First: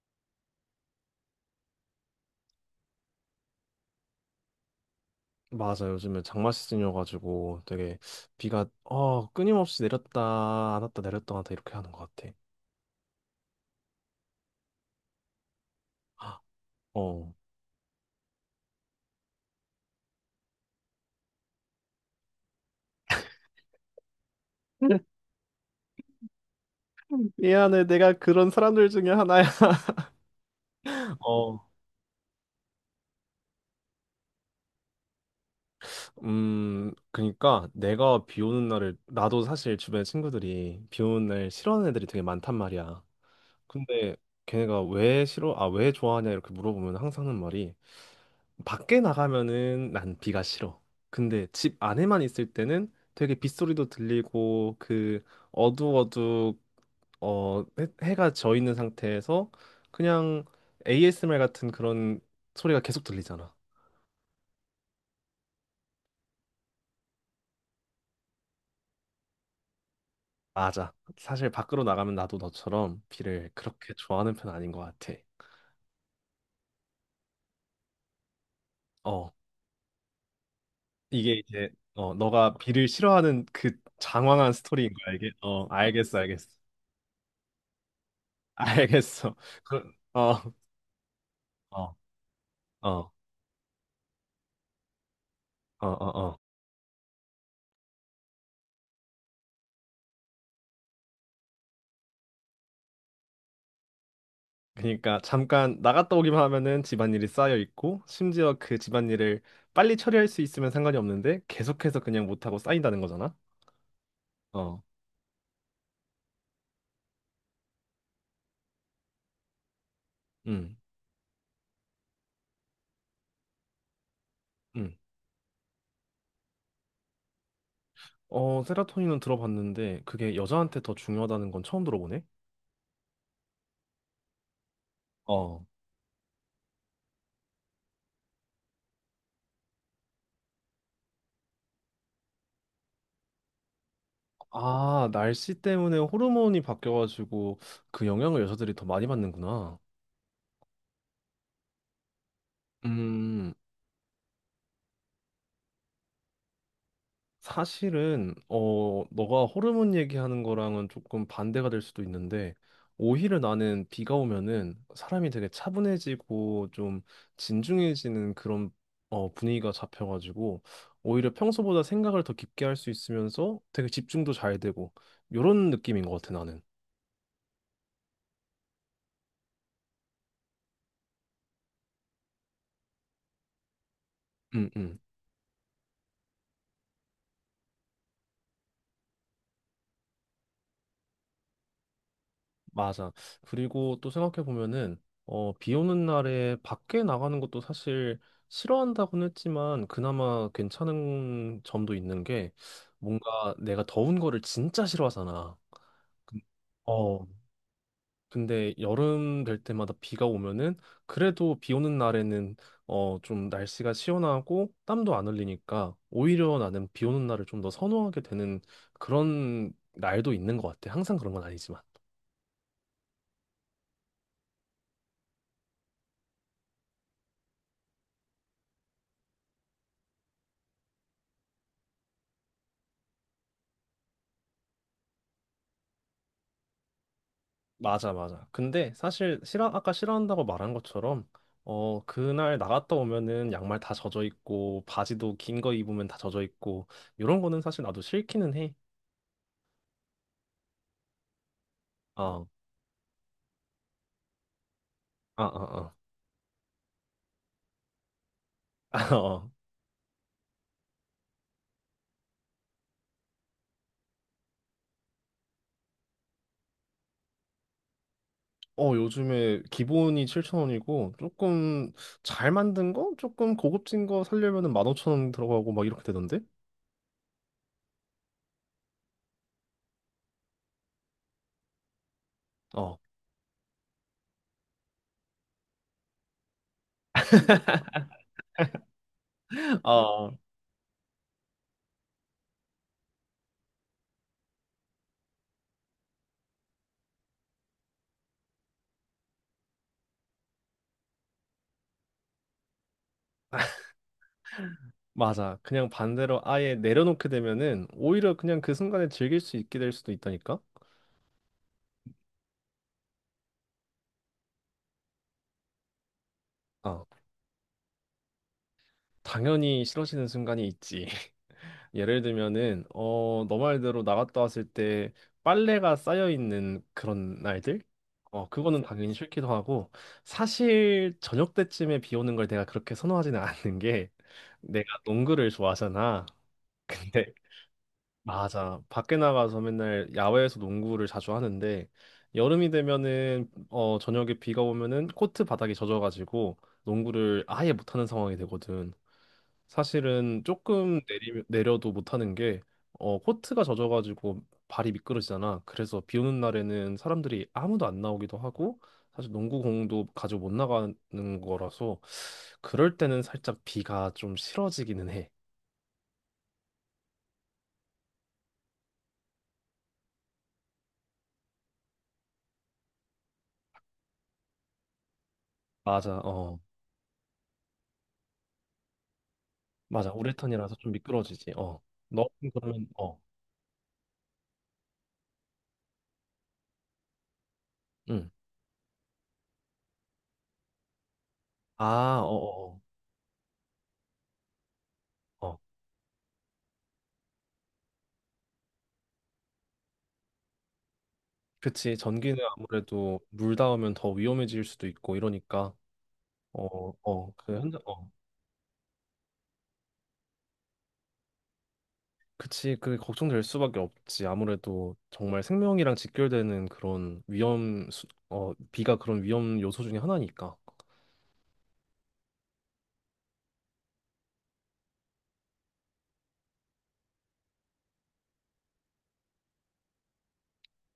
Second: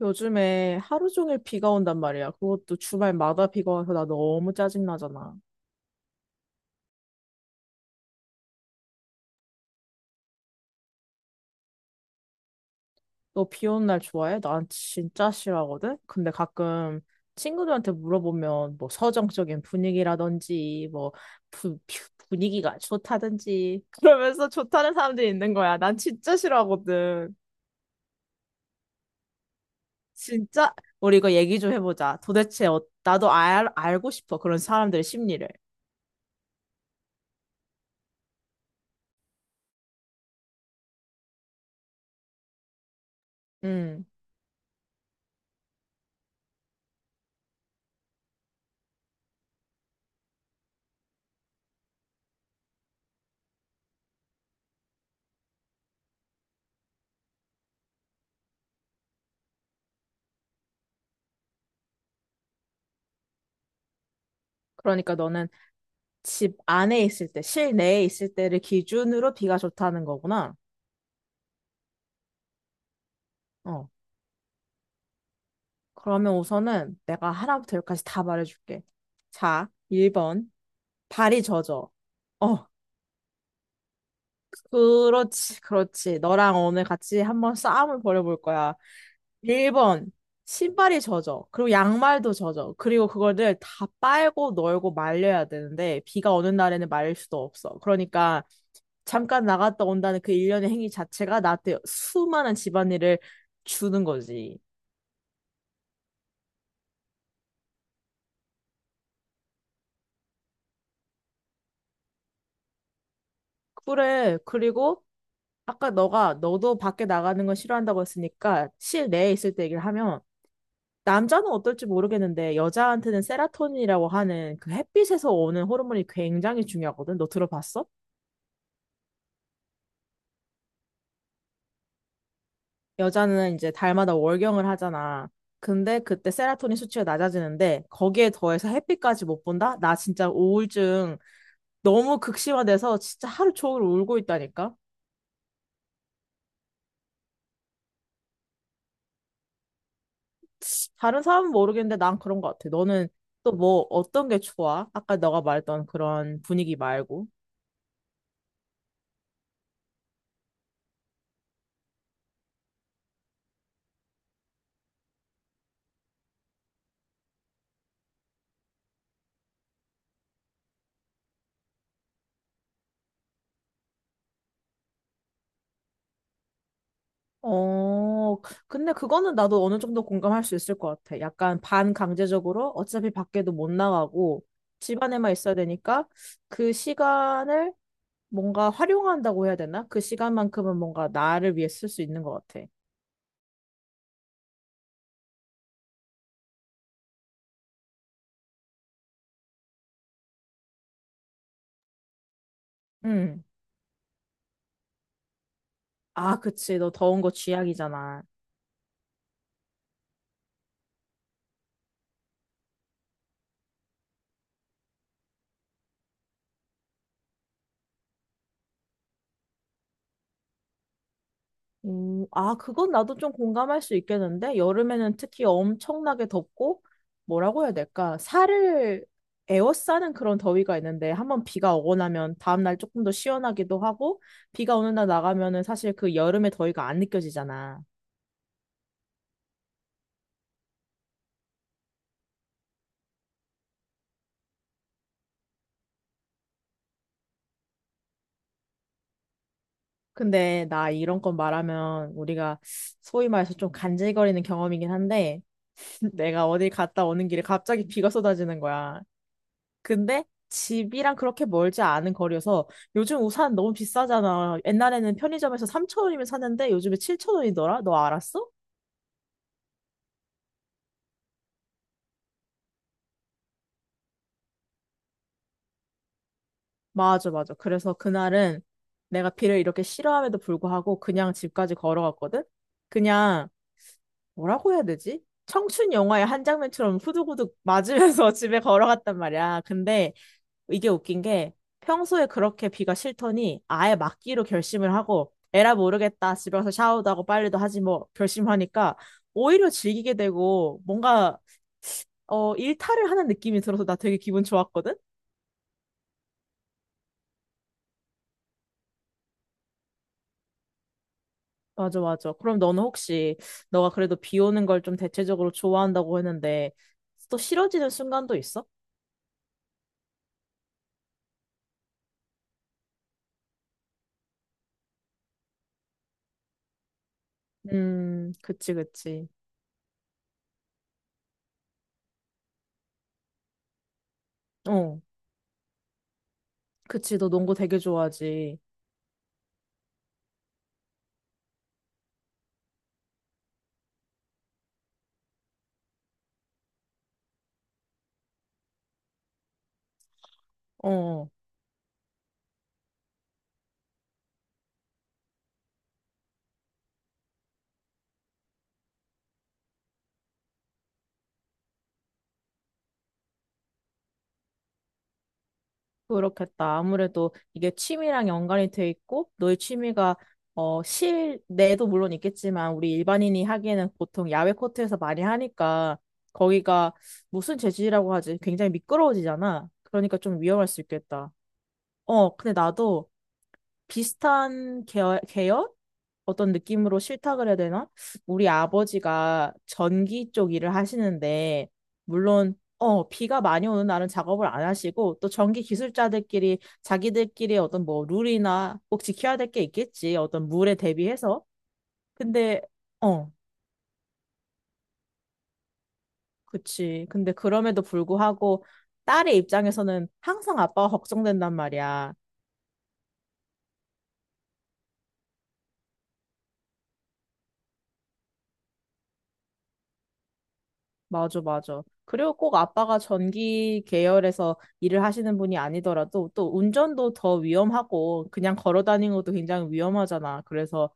요즘에 하루 종일 비가 온단 말이야. 그것도 주말마다 비가 와서 나 너무 짜증나잖아. 맞아. 요즘에 장마 시즌이어가지고 되게 비가 끊임없이 내렸다 안 왔다 내렸다 안 왔다 이렇게 하는 것 같아. 너 비 오는 날 좋아해? 난 진짜 싫어하거든? 근데 아, 가끔 어. 친구들한테 물어보면 뭐 서정적인 분위기라든지 뭐 분위기가 좋다든지 그러면서 좋다는 사람들이 있는 거야. 난 진짜 싫어하거든. 미안해, 내가 그런 사람들 중에 하나야. 진짜? 우리 이거 어. 얘기 좀 해보자. 도대체 나도 알고 싶어. 그런 사람들의 심리를. 그니까 내가 비 오는 날을 나도 사실 주변에 친구들이 비 오는 날 싫어하는 애들이 되게 많단 말이야. 음. 근데 걔네가 왜 싫어? 아, 왜 좋아하냐 이렇게 물어보면 항상 하는 말이 밖에 나가면은 난 비가 싫어. 근데 집 안에만 있을 때는 되게 빗소리도 들리고 그 어두워두 해가 져 있는 상태에서 그냥 ASMR 같은 그런 소리가 계속 들리잖아. 그러니까 너는 집 안에 있을 때, 실내에 있을 때를 기준으로 비가 좋다는 거구나. 맞아. 사실 밖으로 나가면 나도 너처럼 비를 어. 그렇게 좋아하는 편 아닌 것 같아. 그러면 우선은 내가 하나부터 열까지 다 말해줄게. 어. 자, 1번. 이게 발이 이제 젖어. 너가 어, 비를 싫어하는 그 장황한 스토리인 거야 이게 그렇지, 어, 알겠어, 그렇지. 알겠어. 너랑 오늘 같이 한번 싸움을 벌여볼 거야. 알겠어. 1번. 신발이 젖어. 그리고 양말도 젖어. 그리고 그거를 다 빨고 널고 말려야 되는데, 비가 그어어어어어어. 오는 날에는 말릴 수도 없어. 그러니까 잠깐 나갔다 온다는 그 일련의 행위 자체가 나한테 수많은 집안일을 주는 거지. 그러니까 잠깐 나갔다 오기만 하면은 집안일이 쌓여 있고 심지어 그 집안일을 빨리 처리할 수 있으면 상관이 없는데 계속해서 그냥 못하고 쌓인다는 거잖아. 그래. 어음음어 그리고 아까 너가 너도 밖에 나가는 건 싫어한다고 했으니까 실내에 있을 때 얘기를 하면 남자는 어떨지 모르겠는데 여자한테는 세라토닌이라고 하는 그 햇빛에서 오는 호르몬이 굉장히 중요하거든. 너 들어봤어? 세라토닌은 들어봤는데 그게 여자한테 더 중요하다는 건 처음 들어보네. 여자는 이제 달마다 월경을 하잖아. 어, 근데 그때 세라토닌 수치가 낮아지는데 거기에 더해서 햇빛까지 못 본다? 나 진짜 우울증 너무 극심화돼서 진짜 하루 종일 울고 있다니까. 아, 날씨 때문에 호르몬이 바뀌어가지고 그 영향을 여자들이 더 많이 받는구나. 다른 사람은 모르겠는데 난 그런 것 같아. 너는 또 음, 뭐 어떤 게 좋아? 아까 너가 말했던 그런 분위기 말고. 사실은 너가 호르몬 얘기하는 거랑은 조금 반대가 될 수도 있는데 오히려 나는 비가 오면은 사람이 되게 차분해지고 좀 진중해지는 그런 분위기가 잡혀가지고 오히려 평소보다 생각을 더 깊게 할 수 있으면서 되게 집중도 잘 되고 요런 느낌인 것 같아 나는. 어, 근데 그거는 나도 어느 정도 공감할 수 있을 것 같아. 약간 반강제적으로 어차피 밖에도 못 나가고 음, 음. 집 안에만 있어야 되니까 그 시간을 뭔가 활용한다고 해야 되나? 그 시간만큼은 뭔가 나를 위해 쓸 수 있는 것 같아. 맞아. 그리고 또 생각해 보면은 비 오는 날에 밖에 나가는 것도 사실 싫어한다고는 했지만 그나마 괜찮은 점도 있는 게 응. 뭔가 내가 더운 거를 진짜 싫어하잖아. 근- 아, 그치. 너 더운 어, 거 쥐약이잖아. 근데 여름 될 때마다 비가 오면은 그래도 비 오는 날에는 좀 날씨가 시원하고 땀도 안 흘리니까 오히려 나는 비 오는 날을 좀 더 선호하게 되는 그런 날도 있는 것 같아. 항상 그런 건 아니지만. 아, 그건 나도 좀 공감할 수 있겠는데, 여름에는 특히 엄청나게 덥고, 뭐라고 해야 될까, 살을 에워싸는 그런 더위가 있는데, 한번 비가 오고 나면 다음날 조금 더 시원하기도 하고, 비가 오는 날 나가면은 사실 그 여름의 더위가 안 느껴지잖아. 맞아, 맞아. 아까 싫어한다고 말한 것처럼, 어, 그날 나갔다 오면은 양말 다 젖어 있고, 바지도 긴 거 입으면 다 젖어 있고, 이런 거는 사실 나도 싫기는 해. 근데 나 이런 건 말하면 어, 우리가 소위 말해서 좀 간질거리는 경험이긴 한데, 아, 아, 내가 어디 갔다 오는 길에 갑자기 비가 쏟아지는 거야. 아. 어, 근데 집이랑 그렇게 멀지 않은 거리여서 요즘 우산 너무 비싸잖아. 옛날에는 편의점에서 3,000원이면 샀는데 요즘에 7,000원이더라? 너 알았어? 어, 요즘에 기본이 7000원이고, 조금 잘 만든 거? 조금 고급진 거 사려면은 15000원 들어가고 막 이렇게 되던데? 맞아, 맞아. 그래서 그날은 내가 비를 이렇게 싫어함에도 불구하고 그냥 집까지 걸어갔거든? 어, 그냥 뭐라고 해야 되지? 청춘 영화의 한 장면처럼 후두구두 맞으면서 집에 걸어갔단 말이야. 근데 어. 이게 웃긴 게 평소에 그렇게 비가 싫더니 아예 막기로 결심을 하고 에라 모르겠다 집에 가서 샤워도 하고 빨래도 하지 뭐 결심하니까 오히려 즐기게 되고 뭔가 일탈을 하는 느낌이 들어서 나 되게 기분 좋았거든? 맞아. 그냥 반대로 아예 내려놓게 되면은 오히려 그냥 그 순간에 즐길 수 있게 될 수도 있다니까? 맞아 맞아. 그럼 너는 혹시 너가 그래도 비 오는 걸 좀 대체적으로 좋아한다고 했는데 어. 또 싫어지는 순간도 있어? 당연히 싫어지는 순간이 있지. 예를 들면은 어, 너 말대로 나갔다 왔을 때 빨래가 쌓여 있는 그런 날들? 어, 그치 그거는 당연히 그치. 싫기도 하고 사실 저녁 때쯤에 비 오는 걸 내가 그렇게 선호하지는 않는 게 내가 어, 농구를 좋아하잖아. 그치 너 근데 농구 되게 좋아하지. 맞아. 밖에 나가서 맨날 야외에서 농구를 자주 하는데 여름이 되면은 저녁에 비가 오면은 코트 바닥이 젖어가지고 농구를 아예 못하는 상황이 되거든. 사실은 어. 조금 어. 내려도 못하는 게 코트가 젖어가지고 발이 미끄러지잖아. 그래서 비 오는 날에는 사람들이 아무도 안 나오기도 하고 사실 농구공도 가지고 못 나가는 거라서 그럴 때는 살짝 비가 좀 싫어지기는 해. 그렇겠다. 아무래도 이게 취미랑 연관이 돼 있고, 너의 취미가 어, 실내도 물론 있겠지만, 우리 일반인이 하기에는 보통 야외 코트에서 많이 하니까, 맞아, 어, 거기가 무슨 재질이라고 하지? 굉장히 미끄러워지잖아. 맞아. 그러니까 좀 위험할 우레탄이라서 수 좀 있겠다. 미끄러지지. 어, 너 어, 근데 그러면 나도 어, 비슷한 계열? 어떤 느낌으로 실탁그래야 되나? 응. 우리 아버지가 전기 쪽 일을 하시는데, 아, 어, 물론, 어, 비가 많이 오는 날은 작업을 안 하시고, 또 어. 어. 전기 기술자들끼리 자기들끼리 어떤 뭐 룰이나 꼭 지켜야 될 게 있겠지. 어떤 물에 대비해서. 그치. 전기는 근데, 아무래도 어, 물 닿으면 더 위험해질 수도 있고 이러니까 어, 그치. 어, 근데 그 현장, 그럼에도 어. 불구하고, 딸의 입장에서는 항상 아빠가 걱정된단 말이야. 그치, 그게 걱정될 수밖에 없지. 아무래도 정말 생명이랑 직결되는 그런 어, 비가 그런 위험 요소 중에 하나니까. 맞아, 맞아. 그리고 꼭 아빠가 전기 계열에서 일을 하시는 분이 아니더라도 또 운전도 더 위험하고 그냥 걸어 다니는 것도 굉장히 위험하잖아. 그래서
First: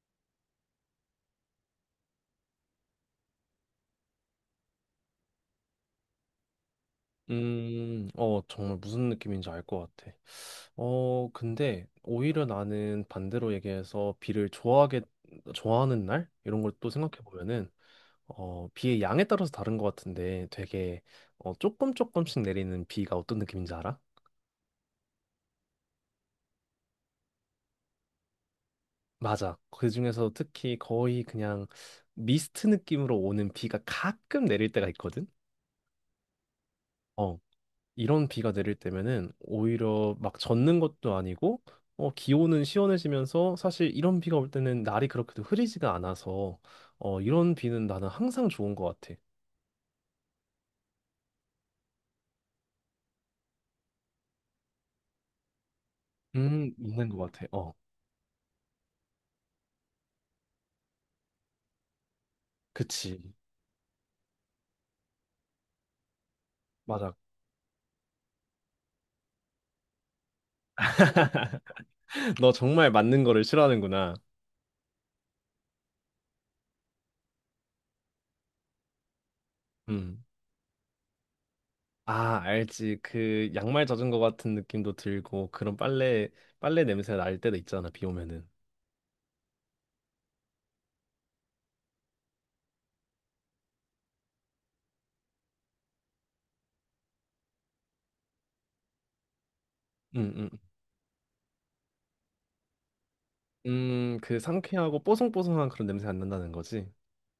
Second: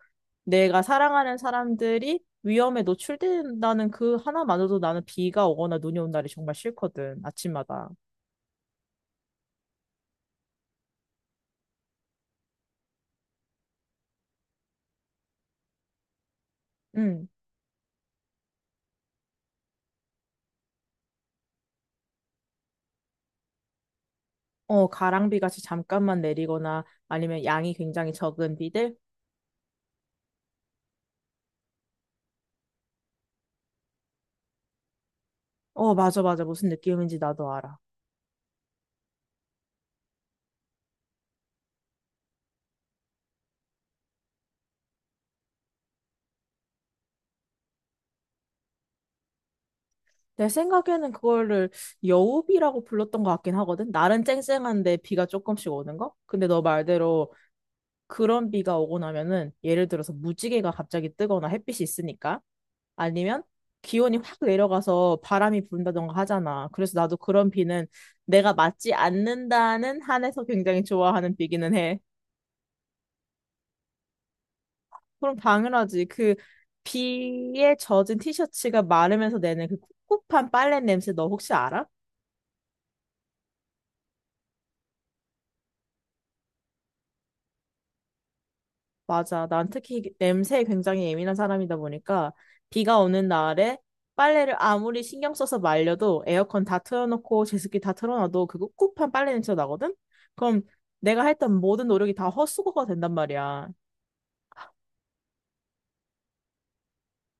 내가 사랑하는 사람들이 위험에 노출된다는 그 하나만으로도 나는 비가 오거나 눈이 온 날이 정말 싫거든. 아침마다. 어, 정말 무슨 느낌인지 알 것 같아. 근데 오히려 나는 반대로 얘기해서 좋아하는 날? 이런 걸 또 생각해 응. 보면은, 비의 양에 따라서 다른 것 같은데 되게, 조금 조금씩 내리는 비가 어떤 느낌인지 알아? 어, 가랑비 같이 잠깐만 내리거나 아니면 양이 굉장히 적은 비들? 맞아. 그중에서 특히 거의 그냥 미스트 느낌으로 오는 비가 가끔 내릴 때가 있거든? 어, 맞아, 맞아. 무슨 느낌인지 어. 나도 알아. 이런 비가 내릴 때면은 오히려 막 젖는 것도 아니고, 어, 기온은 시원해지면서 사실 이런 비가 올 때는 날이 그렇게도 흐리지가 않아서, 어, 이런 비는 나는 항상 좋은 것 같아. 내 생각에는 그거를 여우비라고 불렀던 것 같긴 하거든. 날은 쨍쨍한데 비가 조금씩 오는 거? 근데 너 있는 것 말대로 같아. 어, 그런 비가 오고 나면은 예를 들어서 무지개가 갑자기 뜨거나 햇빛이 있으니까 그치. 아니면 기온이 확 내려가서 바람이 분다던가 하잖아. 그래서 맞아. 나도 그런 비는 내가 맞지 않는다는 한에서 굉장히 좋아하는 비기는 해. 너 정말 맞는 거를 싫어하는구나. 그럼 당연하지. 그 비에 젖은 티셔츠가 마르면서 내는 그 음. 꿉꿉한 빨래 냄새 너 혹시 알아? 아, 알지. 그 양말 젖은 것 같은 느낌도 들고 그런 빨래 냄새 날 때도 있잖아. 비 오면은. 맞아. 난 특히 냄새에 굉장히 예민한 사람이다 보니까 비가 오는 날에 빨래를 아무리 신경 써서 말려도 에어컨 다 틀어놓고 제습기 다 틀어놔도 그 꿉꿉한 빨래 냄새가 나거든? 음, 음. 그럼 내가 했던 모든 노력이 다 헛수고가 된단 말이야. 그 상쾌하고 뽀송뽀송한 그런 냄새 안 난다는 거지.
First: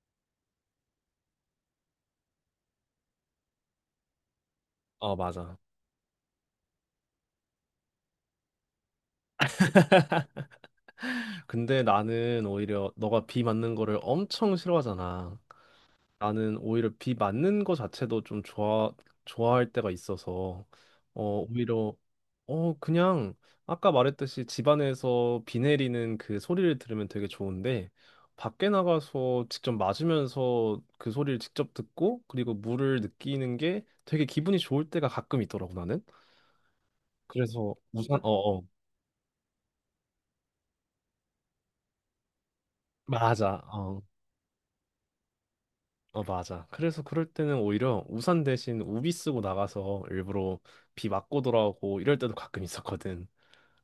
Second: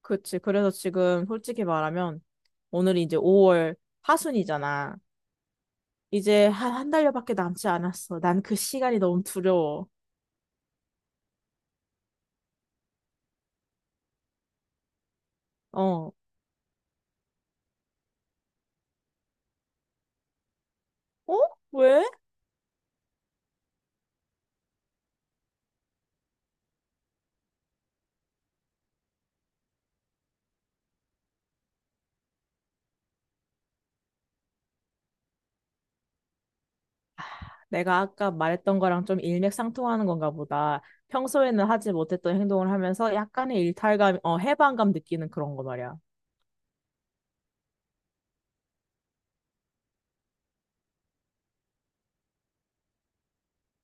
그치. 그래서 지금 솔직히 말하면 오늘이 이제 5월 하순이잖아. 어, 맞아. 이제 한 달여밖에 남지 않았어. 난 그 시간이 너무 두려워. 근데 나는 오히려 너가 비 맞는 거를 엄청 싫어하잖아. 어. 나는 오히려 비 맞는 거 자체도 좋아할 때가 있어서 어 어? 오히려 왜? 그냥 아까 말했듯이 집 안에서 비 내리는 그 소리를 들으면 되게 좋은데 밖에 나가서 직접 맞으면서 그 소리를 직접 듣고 그리고 물을 느끼는 게 되게 기분이 좋을 때가 가끔 있더라고 나는. 그래서 내가 우산 아까 어어 말했던 거랑 좀 일맥상통하는 건가 보다. 평소에는 하지 못했던 행동을 하면서 맞아. 약간의 어. 일탈감, 해방감 느끼는 그런 거 말이야. 어, 맞아. 그래서 그럴 때는 오히려 우산 대신 우비 쓰고 나가서 일부러 비 맞고 돌아오고 이럴 때도 가끔 있었거든.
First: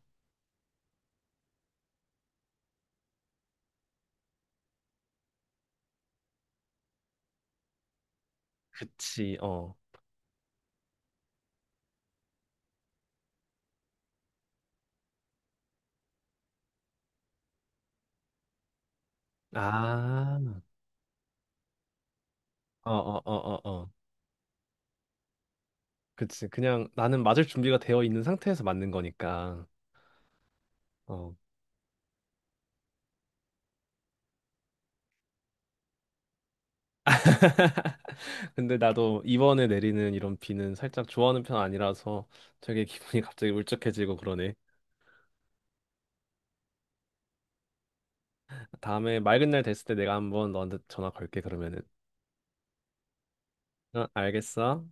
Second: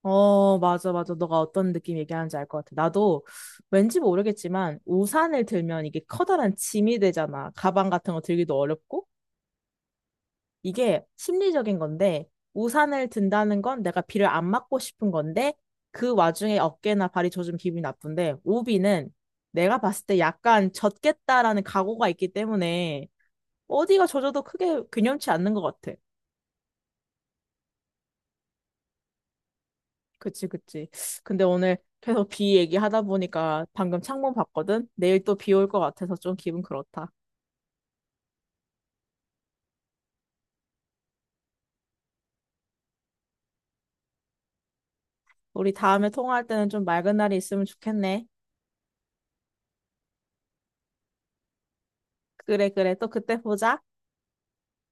어, 맞아, 맞아. 너가 어떤 느낌 얘기하는지 알 것 같아. 나도 왠지 모르겠지만 우산을 들면 이게 커다란 짐이 되잖아. 가방 같은 거 들기도 어렵고. 그치, 어. 이게 심리적인 건데, 우산을 든다는 건 내가 비를 안 맞고 싶은 건데, 그 와중에 어깨나 발이 젖으면 기분이 나쁜데, 우비는 내가 봤을 때 아, 약간 젖겠다라는 각오가 있기 어, 때문에, 어, 어, 어, 어. 어디가 젖어도 크게 근염치 않는 것 같아. 그치. 그냥 나는 맞을 준비가 되어 있는 상태에서 맞는 거니까. 그치, 그치. 어. 근데 오늘 계속 비 얘기하다 보니까 방금 창문 봤거든? 내일 또 비 올 것 같아서 좀 기분 그렇다. 근데 나도 이번에 내리는 이런 비는 살짝 좋아하는 편 아니라서 되게 기분이 갑자기 울적해지고 그러네. 우리 다음에 통화할 때는 좀 맑은 날이 있으면 좋겠네. 다음에 맑은 날 됐을 때 내가 한번 너한테 전화 걸게, 그러면은. 그래, 그래. 또 그때 보자. 어, 알겠어.